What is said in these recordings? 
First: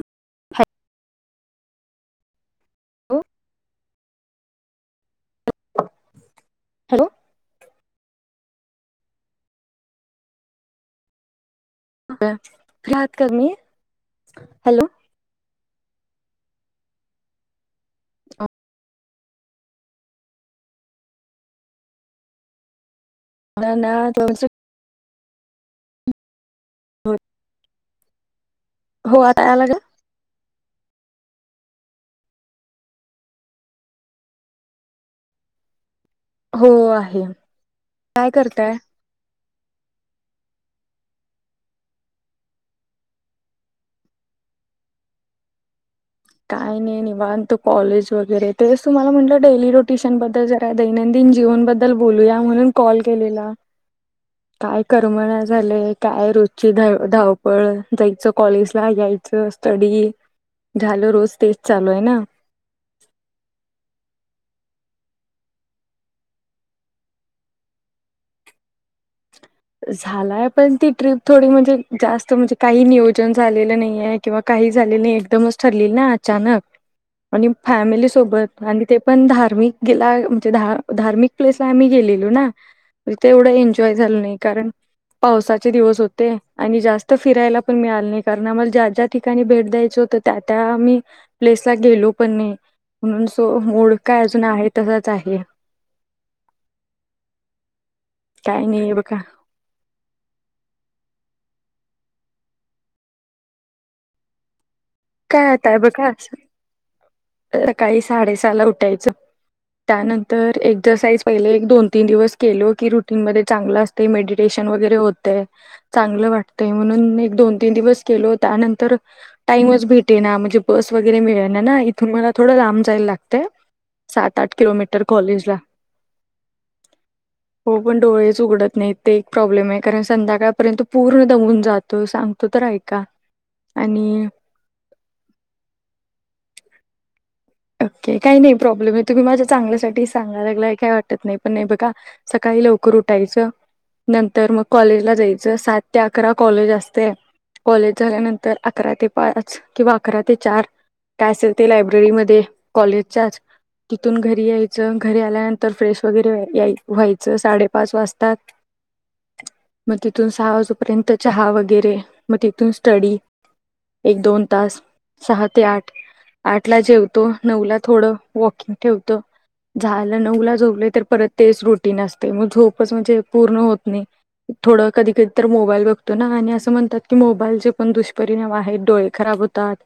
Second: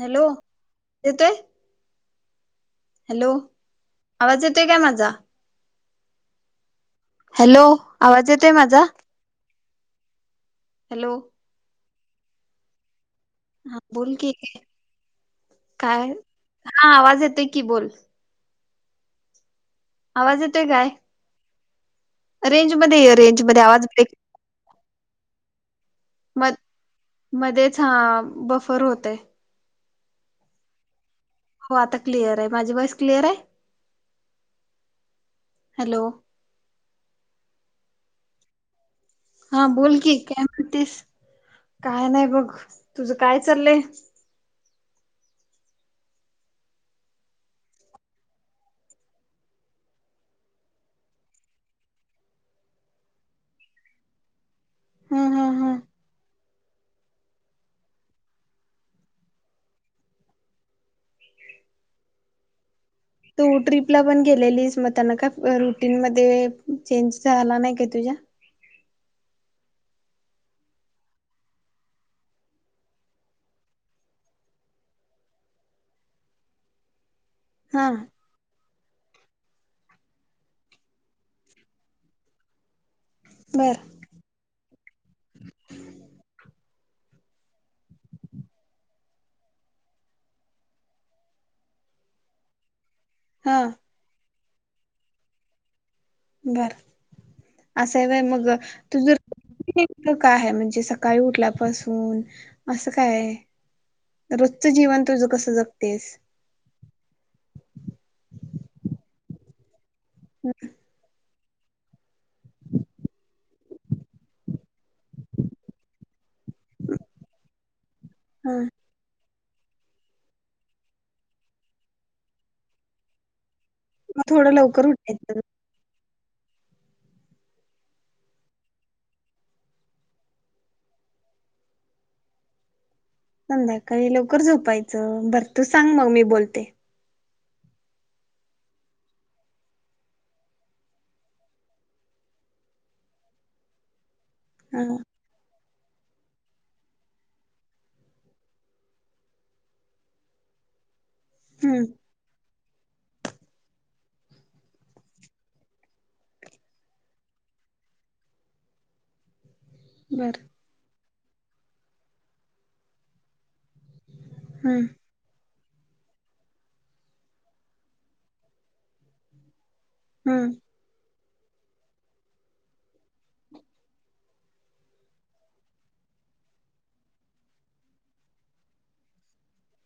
Hello? येतोय. Hello? आवाज येतोय काय माझा? Hello hello? आवाज येतोय माझा? हॅलो? ह [unintelligible] हा बोल की.? काय? हा आवाज येतय की बोल. आवाज येतोय काय? रेंज मध्ये य. रेंज मध्ये आवाज ना बे- म मध्येच हा बफर होतेय. हो आता आला का हो आता क्लिअर आहे, माझी वॉइस क्लिअर आहे? हॅलो? हो, आहे. काय करताय? हा, बोल की, काय म्हणतीस? काय नाही बघ, तुझ काय चाललंय? काय नाही निवांत, कॉलेज वगैरे तेच तुमला म्हटलं डेली रोटेशन बद्दल, जरा दैनंदिन जीवनबद्दल बोलूया, म्हणून कॉल केलेला. काय ह करमना ह ह झाले काय र धावपळ जायच, कॉलेज ला यायच, स्टडी- झाल रोज तेच चालू आहे ना, तू ट्रीपला पण गेलेलीस, म त्यांना का रुटीन मध्ये चेंज झाला नाही का तुझ्या? झालाय पण ती ट्रीप थोडी म्हणजे जास्त म्हणजे काही नियोजन झालेलं नाही आहे किंवा काही झालं नाही, एकदमच ठरली ना अचानक. आणि हा फॅमिली सोबत. आणि ते पण धार्मिकेला म्हणजे धार धार्मिक प्लेस ला आम्ही गेलेलो ना- तिथे एवढा बर एन्जॉय झालं नाही. कारण पावसाचे दिवस होते आणि जास्त- जास्त फिरायला पण मिळालं नाही कारण आम्हाला ज्या ज्या ठिकाणी भेट द्यायचं होतं त्या त्या आम्ही प्लेसला गेलो पण नाही म्हणून हा सो मुड काय- अजून आहे तसाच आहे. बर असा वे मग काय नाही त जर बघा - का-य आहे म्हणजे सकाळी उठल्यापासून असं काय आहे रो जच जीवन तुझ काय कसं आता बघा जगतेस? सकाळी साडेसहाला उठायचं- त्यानंतर एक्झरसाइज- पहिले एक दोन तीन दिवस केलो की रुटीन मध्ये चांगलं असते मेडिटेशन वगैरे होतय चांगलं वाट- ते म्हणून मी एक दोन- तीन दिवस- केलो हा त्यानंतर- टाईम च भेटे ना म्हणजे बस वगैरे मिळेना ना- त मला थोडं लांब जायल लागतंय- मग सात थोडं आठ लवकर किलोमीटर उठायचं कॉलेज ला- हो पण डोळेच उघडत नाही ते एक प्रॉब्लेम आहे कारण संध्याकाळपर्यंत पूर्ण दमून जातो सांगतो तर ऐक- संध्याकाळी लवकर झोपायचं बर तू सांग मग मी बोलते- ओके काही नाही प्रॉब्लेम आहे तुम्ही माझ्या चांगल्यासाठी सांगा लागलाय काही वाटत नाही पण नाही बघा सकाळी लवकर उठायचं- नंतर मग हा कॉलेजला जायचं सात- ते अकरा कॉलेज असते कॉलेज झाल्यानंतर अकरा ते पाच किंवा अकरा ते चार- काय असेल ते हम्म लायब्ररीमध्ये- कॉलेजच्याच तिथून घरी यायचं घरी आल्यानंतर फ्रेश वगैरे व्हाय याय व्हायचं साडेपाच वाजतात- मग तिथून बर सहा वाजेपर्यंत- चहा वगैरे मग तिथून स्टडी- एक दोन तास हम्म सात- ते आठ आठ ला जेव- तो नऊला थोडं वॉकिंग ठेवतो- झाल हम्म नऊला झोपले तर परत- तेच रूटीन असते ग झोप म्हणजे पूर्ण होत नाही थोड कधी कधी मोल बघतो ना आणि अस म्हणतात की मोलचे पण दुष्पिणाम आहेत डोळे खराब होतात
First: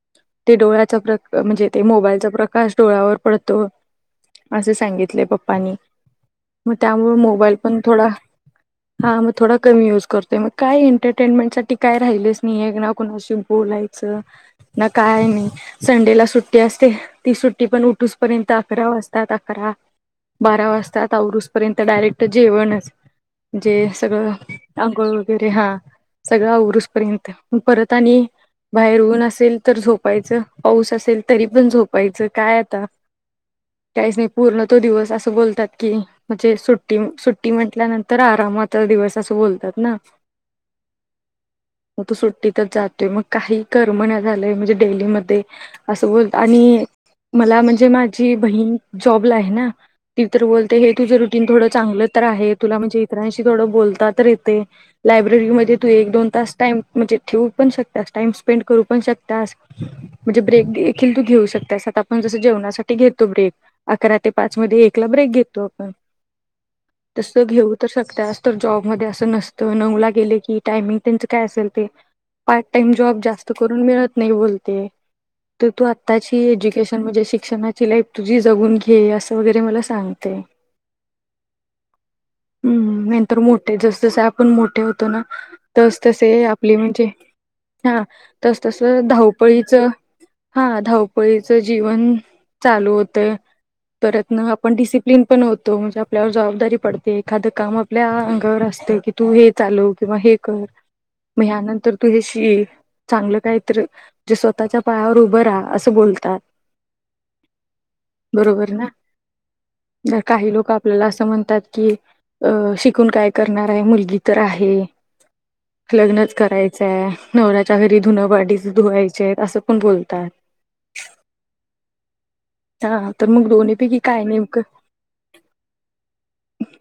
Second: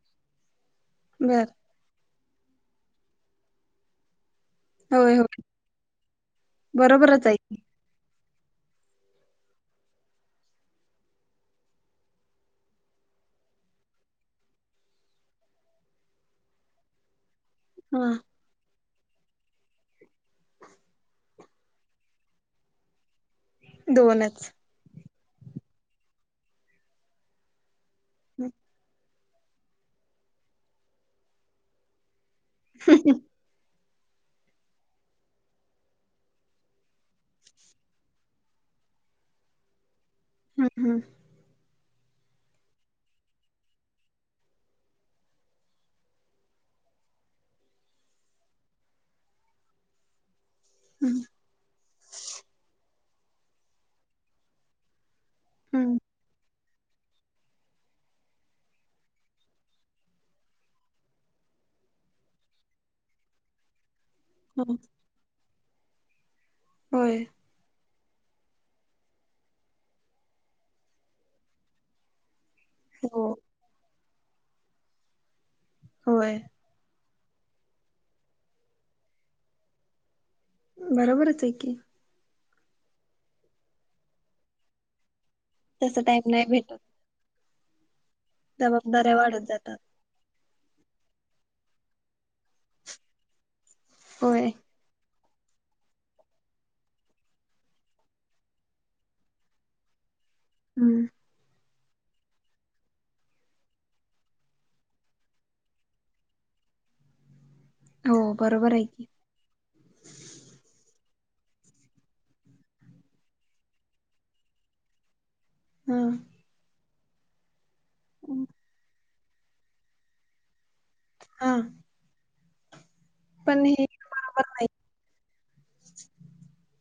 - प्र बर म्हणजे- मोबाईलचा प्रकाश डोळ्यावर पडतो- असे होय सांगितले होय पप्पानी मग त्यामुळे बरोबरच आहे मोबाईल की पण थोडा हा मग थोडा कमी युज करतोय मग काय एंटरटेनमेंट साठी काय राहिलेच नाही ना कुणाशी बोलायचं ना काय नाही संडेला सुट्ट सुट्टी असते ती सुट्टी ती पण हा उठूस पर्यंत अकरा वाजताात अकरा बारा वाजताात आवरूस पर्यंत डायरेक्ट जेवणच म्हणजे सगळं दोनच आंघोळ वगैरे हा सगळा आवरूस पर्यंत परत हम्म बाहेर ऊन अस असेल तर झोपायच पाऊस असेल तरी पण झोपायचं काय आता त्याहीच नाही पूर्ण तो दिवस असं बोलतात की म्हणजे सुट्टी सुट्टी म्हंटल्यानंतर आरामचा दिवस असं बोलतात ना हम्म हम्म. मग तू सुट्टीतच जातोय मग काही करम न झालंय म्हणजे डेलीमध्ये असं बोल आणि मला म्हणजे माझी बहीण जॉबला आहे ना ती तर बोलते हे तुझं रुटीनथड चांगलं तर आहे तुला म्हणजे मित्रांशी थोडं बोलतात येतये लायब्ररीमध्ये तू हम्म एक दोन तास टाइम म्हणजे ठेवू पण शकता टाइम स्पेंड करू पण शकतास म्हणजे ब्रेक देखील तू घेऊ शकतास आता आपण जस जेवणासाठी घेतो ब्रेक अकरा ते पाच हम्म मध्ये एकला ब्रेक घेतो होय [unintelligible] तस घेऊ तर शकतास तर जॉबमध्येध्ये असं नसतं नऊला गेले की टायमिंग त्यांच काय असेल ते पार्ट टाइम जॉब हो जास्त करून मिळत नाही बोलते तू होय आताची जीकेश म्हणजे शिक्षणाची लाईफ तुझी जगून घे असं वगैरे मला सांगते बरोबरच आहे की. हम्म नंतर मोठे जस जस आपण मोठे होतो ना तस तसं टाइम तसे नाही भेटत आपली म्हणजे हा. तस तस जबाबदाऱ्या वाढत धावपळीच जातात हा धावपळीचं जीवन चालू होतं परत म होय आपण डिसि प्लिन पण होतो म्हणजे आपल्यावर जबाबदारी पडते एखादं काम आपल्या अंगावर असते की तू हे चालव किंवा हे हम्म भयानंद [unintelligible] तर तू हे चांगलं काय तरे स्वतःच्या [unintelligible] पायावर उभं रा असं बोलतात हो बरोबर आहे ना की. ज काही लोक आपल्याला अस म्हणतात की, अ शिकून काय करणार आहे मुलगी तर आहे हा लग्नच करायचं नवरराात [unintelligible] च घरी धुं वाटीच धुवाय [unintelligible] [unintelligible] असं कोण बोलतात [inaudible] हा हा तर मग पण दोन्ही हे पैकी काय हाय बरोबर नाही नेमकं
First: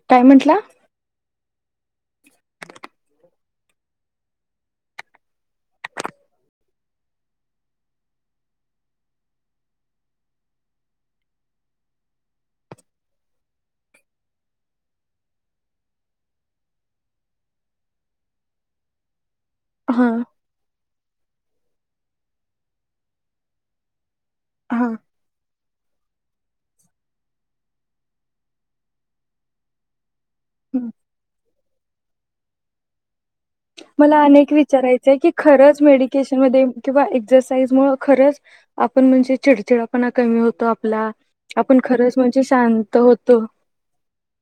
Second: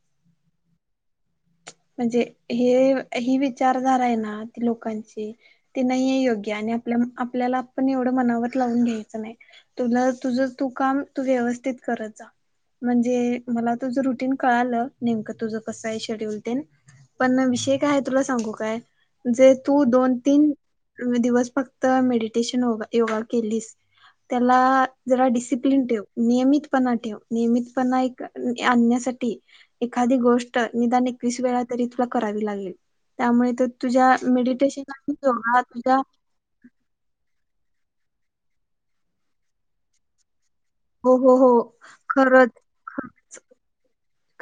टायमंटला [unintelligible] म्हणजे हे हि विचारधारा आहे ना लोकांची ती नाही आहे योग्य आणि आपल्या आपल्याला पण एवढं मनावत लावून घ्यायचं नाही तुला तुझ तू काम तू व्यवस्थित करत जा म्हणजे मला तुझ रुटीन कळालं नेमकं तुझं कसं आहे शेड्यूल पण विषय काय हाय तुला सांगू काय? जे तू हा दोन तीन दिवस फक्त मेडिटेशन -योगा केलीस त्याला हा जरा डिसिप्लन ठेव नियमित [unintelligible] णा ठेव नियमितपणा -आणण्यासाठी एखादी गोष्ट [unintelligible] निदान व तु करा ला त्या [unintelligible] मला अनेक विचारायचंय की खरंच तुझ्या मेडिकेशन मध्ये किंवा एक्सरसाइज मुळ खरंच, आपण म्हणजे चिडचिडपणा कमी होत आपला, हो हो हो - आपण खरंच म्हणजे शांत होतो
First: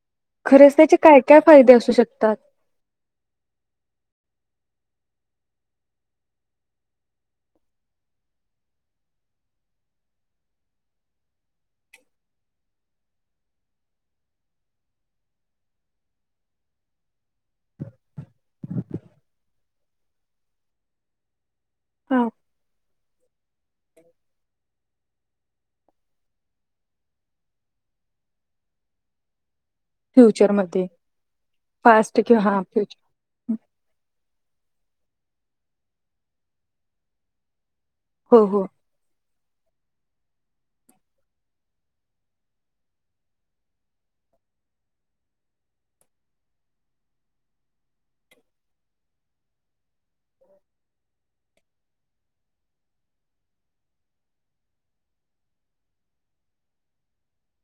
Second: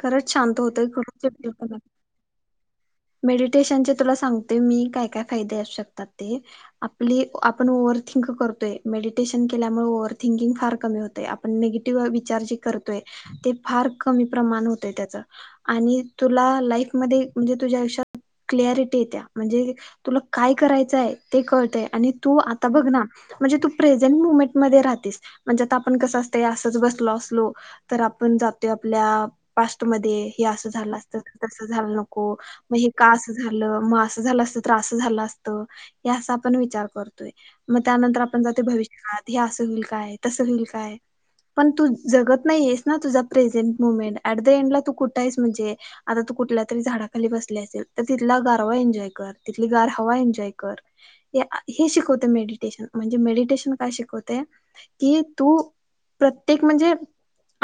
खरंच शांत खरेच होतय त्याचे काय- काय फायदे खरंच असू शकतात मेडिटेशनचे तुला सांगते मी काय काय फायदे असू शकतात ते आपली आपण ओव्हरथिंक करतोय मेडिटेशन केल्यामुळे ओव्हथिंकिंग फार कमी होतय आपण निगेटिव्ह विचार जे करतोय ते फार कमी प्रमाण होतय त्याच आणि तुला लाईफमध्ये म्हणजे तुझ्या आयुष्यात क्लियारिटी येत्या म्हणजे तुला काय करायचंय ते क आणि हा तू आता बघ ना म्हणजे तू प्रेझेंट मुमेंट मध्ये राहतेस म्हणजे आता आपण कसं असत असंच बसलो असलो तर आपण जातोय आपल्या पास्ट मध्ये हे असं फ्युचरमध्ये झालं असतं तस झालं फास्ट नको किंवा हा मग हे फ्युचर कास झालं मा असं झालं असत त्रास झाला असत [unintelligible] याअस‌ आपण विचार करतोय मग त्यानंतर आपण हो जाते हो भविष्यकाळात हे असं होईल काय तसं होईल काय पण तू जगत नाही आहेस ना तुझा प्रेझेंट मुमेंट ऍट द एंडला तू कुठं आहेस म्हणजे आता तू कुठल्या तरी झाडा खाली बसले असेल तर तिथला गारवा एन्जॉय कर तिथली गार हवा एन्जॉय कर हे शिकवते मेडिटेशन म्हणजे मेडिटेशन काय शिकवते कि तू प्रत्येक म्हणजे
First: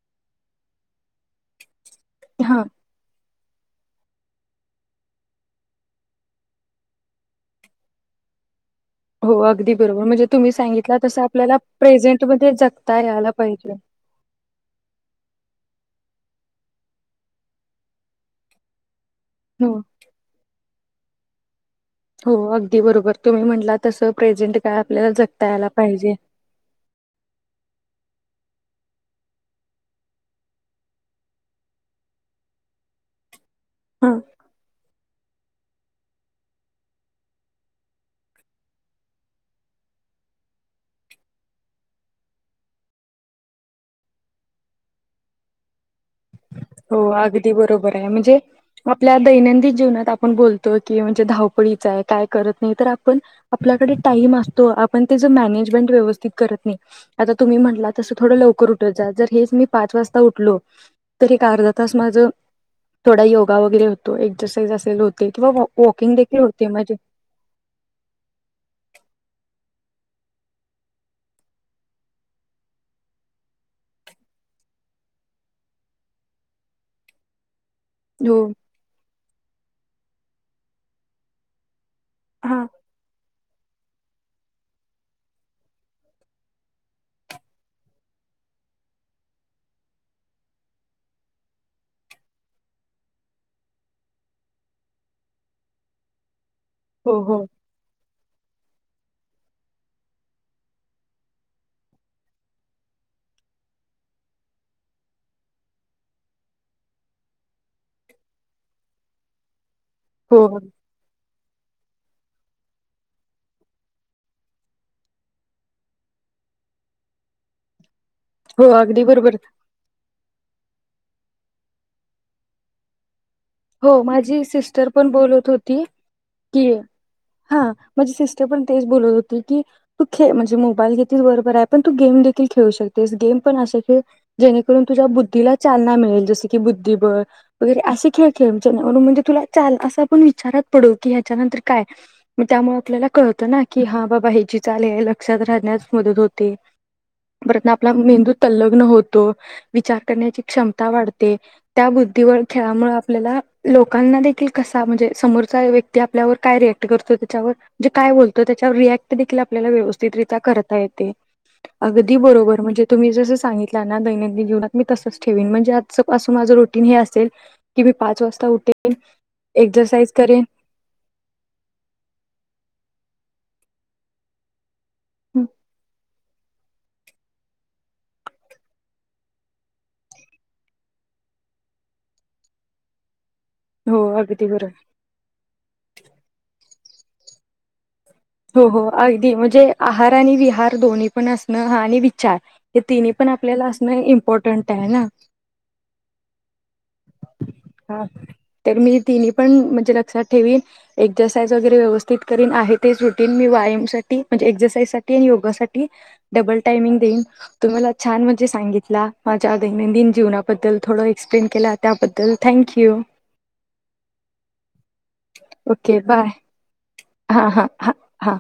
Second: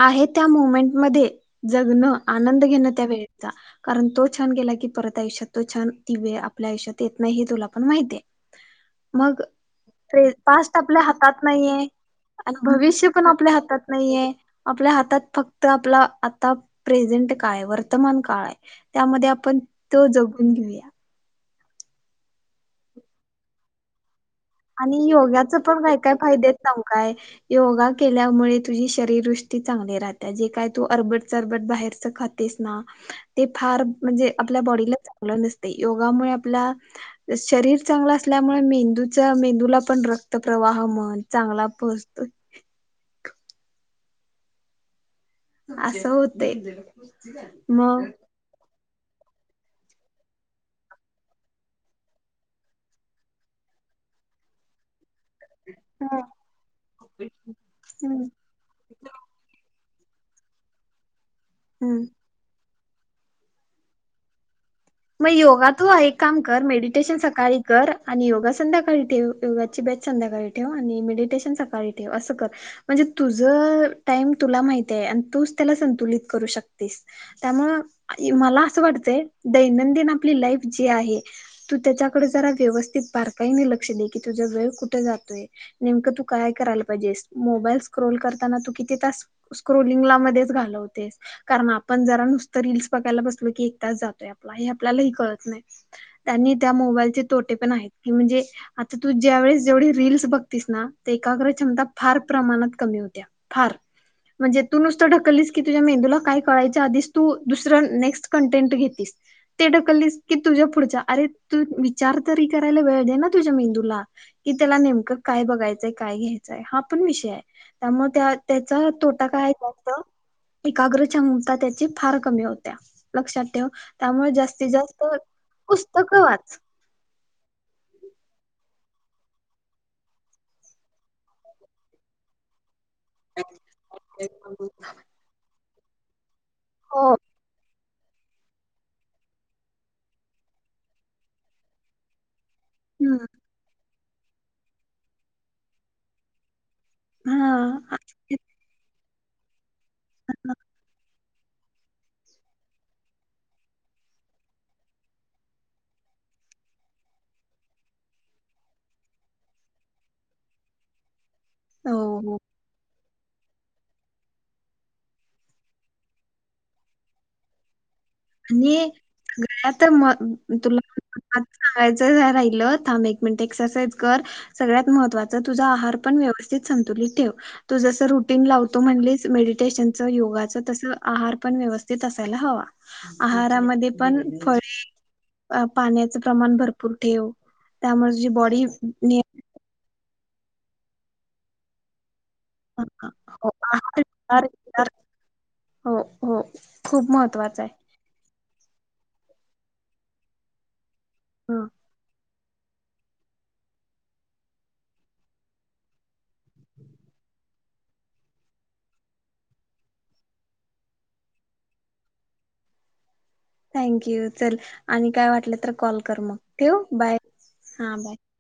आहे त्या मुमेंट मध्ये जगणं हा आनंद घेणं त्यावेेळे कारण तो छान गेला की परत आयुषत तो छान ति व आपल्या आयु्यात येत नाही हे तुला पण माहिित आहे हो मग अगदी बरोबर म्हणजे तुम्ही पास्ट सांगितला आपल्या तसं हातात आपल्याला नाहीे प्रेझेंटमध्ये आणि जगता भविष्य पण यायला आपल्या पाहिजे हातात नाहीये आपल्या हातात फक्त तर आपला आता प्रेझेंट कायय वर्तमान काळ आहे त्यामध्ये आपण हो तो जगून घेऊया हो अगदी बरोबर तुम्ही म्हटला तस आणि योगाच पण काय काय फायदेेत नम काय योगा केल्यामुळे तुझी शरीवृष्टी चांगली राहते जे काय तू अरबट चरबट बाहेरच खातेस ना ते फार हा म्हणजे आपल्या बॉडीला च नस योगामुळे आपला शरीर चांगलं असल्यामुळे मेंदू मेंदूला पण रक्त प्र्रवाह मण चांगला पोचतो त हो अगदी बरोबर आहे म्हणजे आपल्या दैनंदिन जीवनात आपण बोलतो की म्हणजे धावपळीच आहे काय करत नाही तर आपण आपल्याकडे टाईम असतो आपण व्य नाही हम्म तुम्ही हम्म म्हट ल पाच वाजता उठलो तरी कारदातस हम्म. माझं थोडा योग वगैरे होतो एकस् मग योगा तू एक काम कर माझे मेडिटेशन सकाळी कर आणि योगा संध्याकाळी ठे योगाची बेस् संध्याकाळी ठेव आणि मेडिटेशन सकाळी ठेव असं कर म्हणजे तुझ टाइम तुला माहती आहे आणि तू त्याला संतुलित करू शकतेस त्यामुळे हो मला असं वाटतंय दैंदि आप लाई ज आहे त त्या डे जरा हा व्यवस्थित पार् काही लक्ष दे की तुझ वेळ कुठे जातोय नेमकं तू काय करायला पाहिजेस मोबाईल स्क्रोल करताना तू किती तास स्क्रोलिंग मध्येच घालवतेस कारण आपण जरा नुसत रीलस बघायला बसलो की एक त हे आपल्यालाही कळत नाही त्यांनी त्या हो मोबाईलचे हो तोटे पण आहेत की म्हणजे तर तू ज्या वेळेस जेवढी रीलस बघतीस ना ते एकाग्र क्षमता फार प्रमाणात कमी होत्या फार म्हणजे तू नुसतं ढकललीस की तुझ्या मेंदूला काय कळायच्या आधीच तू दुसरं नेक्स्ट कंटेंट घेततीस ते ढकललीस की हो तुझ्या पुढच्या अरे तू विचार तरी करायला वेळ दे ना तुझ्या मेंदूला कि त्याला नेमकं काय बघायचंय काय घ्यायचंय हा पण विषय आहे त्यामुळे त्या हो त्याचा अगदी तोटा बरोबर काय आहेत एकाग्रच्या मुता त्याची फार कमी होत्या लक्षात ठेव हो त्यामुळे माझी जास्तीत सिस्टर जास्त पण बोलत होती पुस्तकं वाच. की. हा माझी सिस्टर पण तेच बोलत होती की तू खे म्हणजे मोबाईल घेतील बरोबर आहे पण तू गेम देखील खेळू शक तेज गेम पण जेणे करून तुझ्या बुद्धिला चलना मिळेल जसी ते हो बुद्धिबळ वगैरे असे खेळ खेळ म्हणजे तुला असं [unintelligible] आपण विचारात पडू की ह्याच्यानंतर काय? मी त्यामुळे आपल्याला हम्म कळतं ना की हा. ब बाह्याची चाल हे लक्षात राहण्यास मदत होते. प्रन आपला हा मेंदू तल्लग्न होत. तो विचार करण्याची क्षमता वाढत. त्या बुद्धीवर खेळामुळे आपल्याला लोकांना देखील कसा म्हणजे समोरचा व्यक्ती आपल्यावर काय रियाक्ट करतो त्याच्यावर म्हणजे काय बोलतो त्याच्यावर रिअक्ट देखील आपल्याला व्यवस्थितरित्या करता येते. हो अगदी हो बरोबर म्हणजे. तुम्ही जसं सांगितलं ना दैनंदिन जीवनात मी तसच ठेवेन म्हणजे आज पासून माझं रोटीन हे असेल. की मी पाच वाजता उठे आणि सगळ्या तर म एक्सरसाइज करेन तुला [unintelligible] म सांगायचं राहिलं थांबे म्हणत एक्सरसाईज कर सगळ्यात महत्वाच तुझा आहार पण व्यवस संतुलीत ठेव तू जस रुटीन लावतो म्हण मेडिटेशन च योगाच तसं आहार पण व्यवस्थित असायला हवा. आहारामध्ये हो पण अगदी बरोबर फळे अ पाण्याचं प्रमाण भरपूर ठेव. त्यामुळे तुझी बॉडी हो हो अगदी म्हणजे आहार तनी विहार दोन्ही पण असणं हा आणि विचार हे तिन्ही पण हो आपल्याला असणं आहार इम्पॉर्टंट आहे ना हो हो खूप महत्त्वाचं आहे हा. तर मी तिने पण म्हणजे लक्षात ठेवीन. एजरसाईज ह वगैरे व्यवस्थित. करीन आहेत. तेच रुटीन मी व्यायाम साठी म्हणजे एक्सरसाइज साठी आणि योगासाठीठी डबल टायमिंग देईन तुम्हाला छान म्हणजे सांगितला माझ्या दैनंदिन जीवनाबद्दल थोड एक्सप्लेन केला त्याबद्दल थँंक्यू. थँंक यू चल आणि काय वाटलं तर कॉल ओके कर बाय मग ठेवू बाय. हां हां हां हा म. हां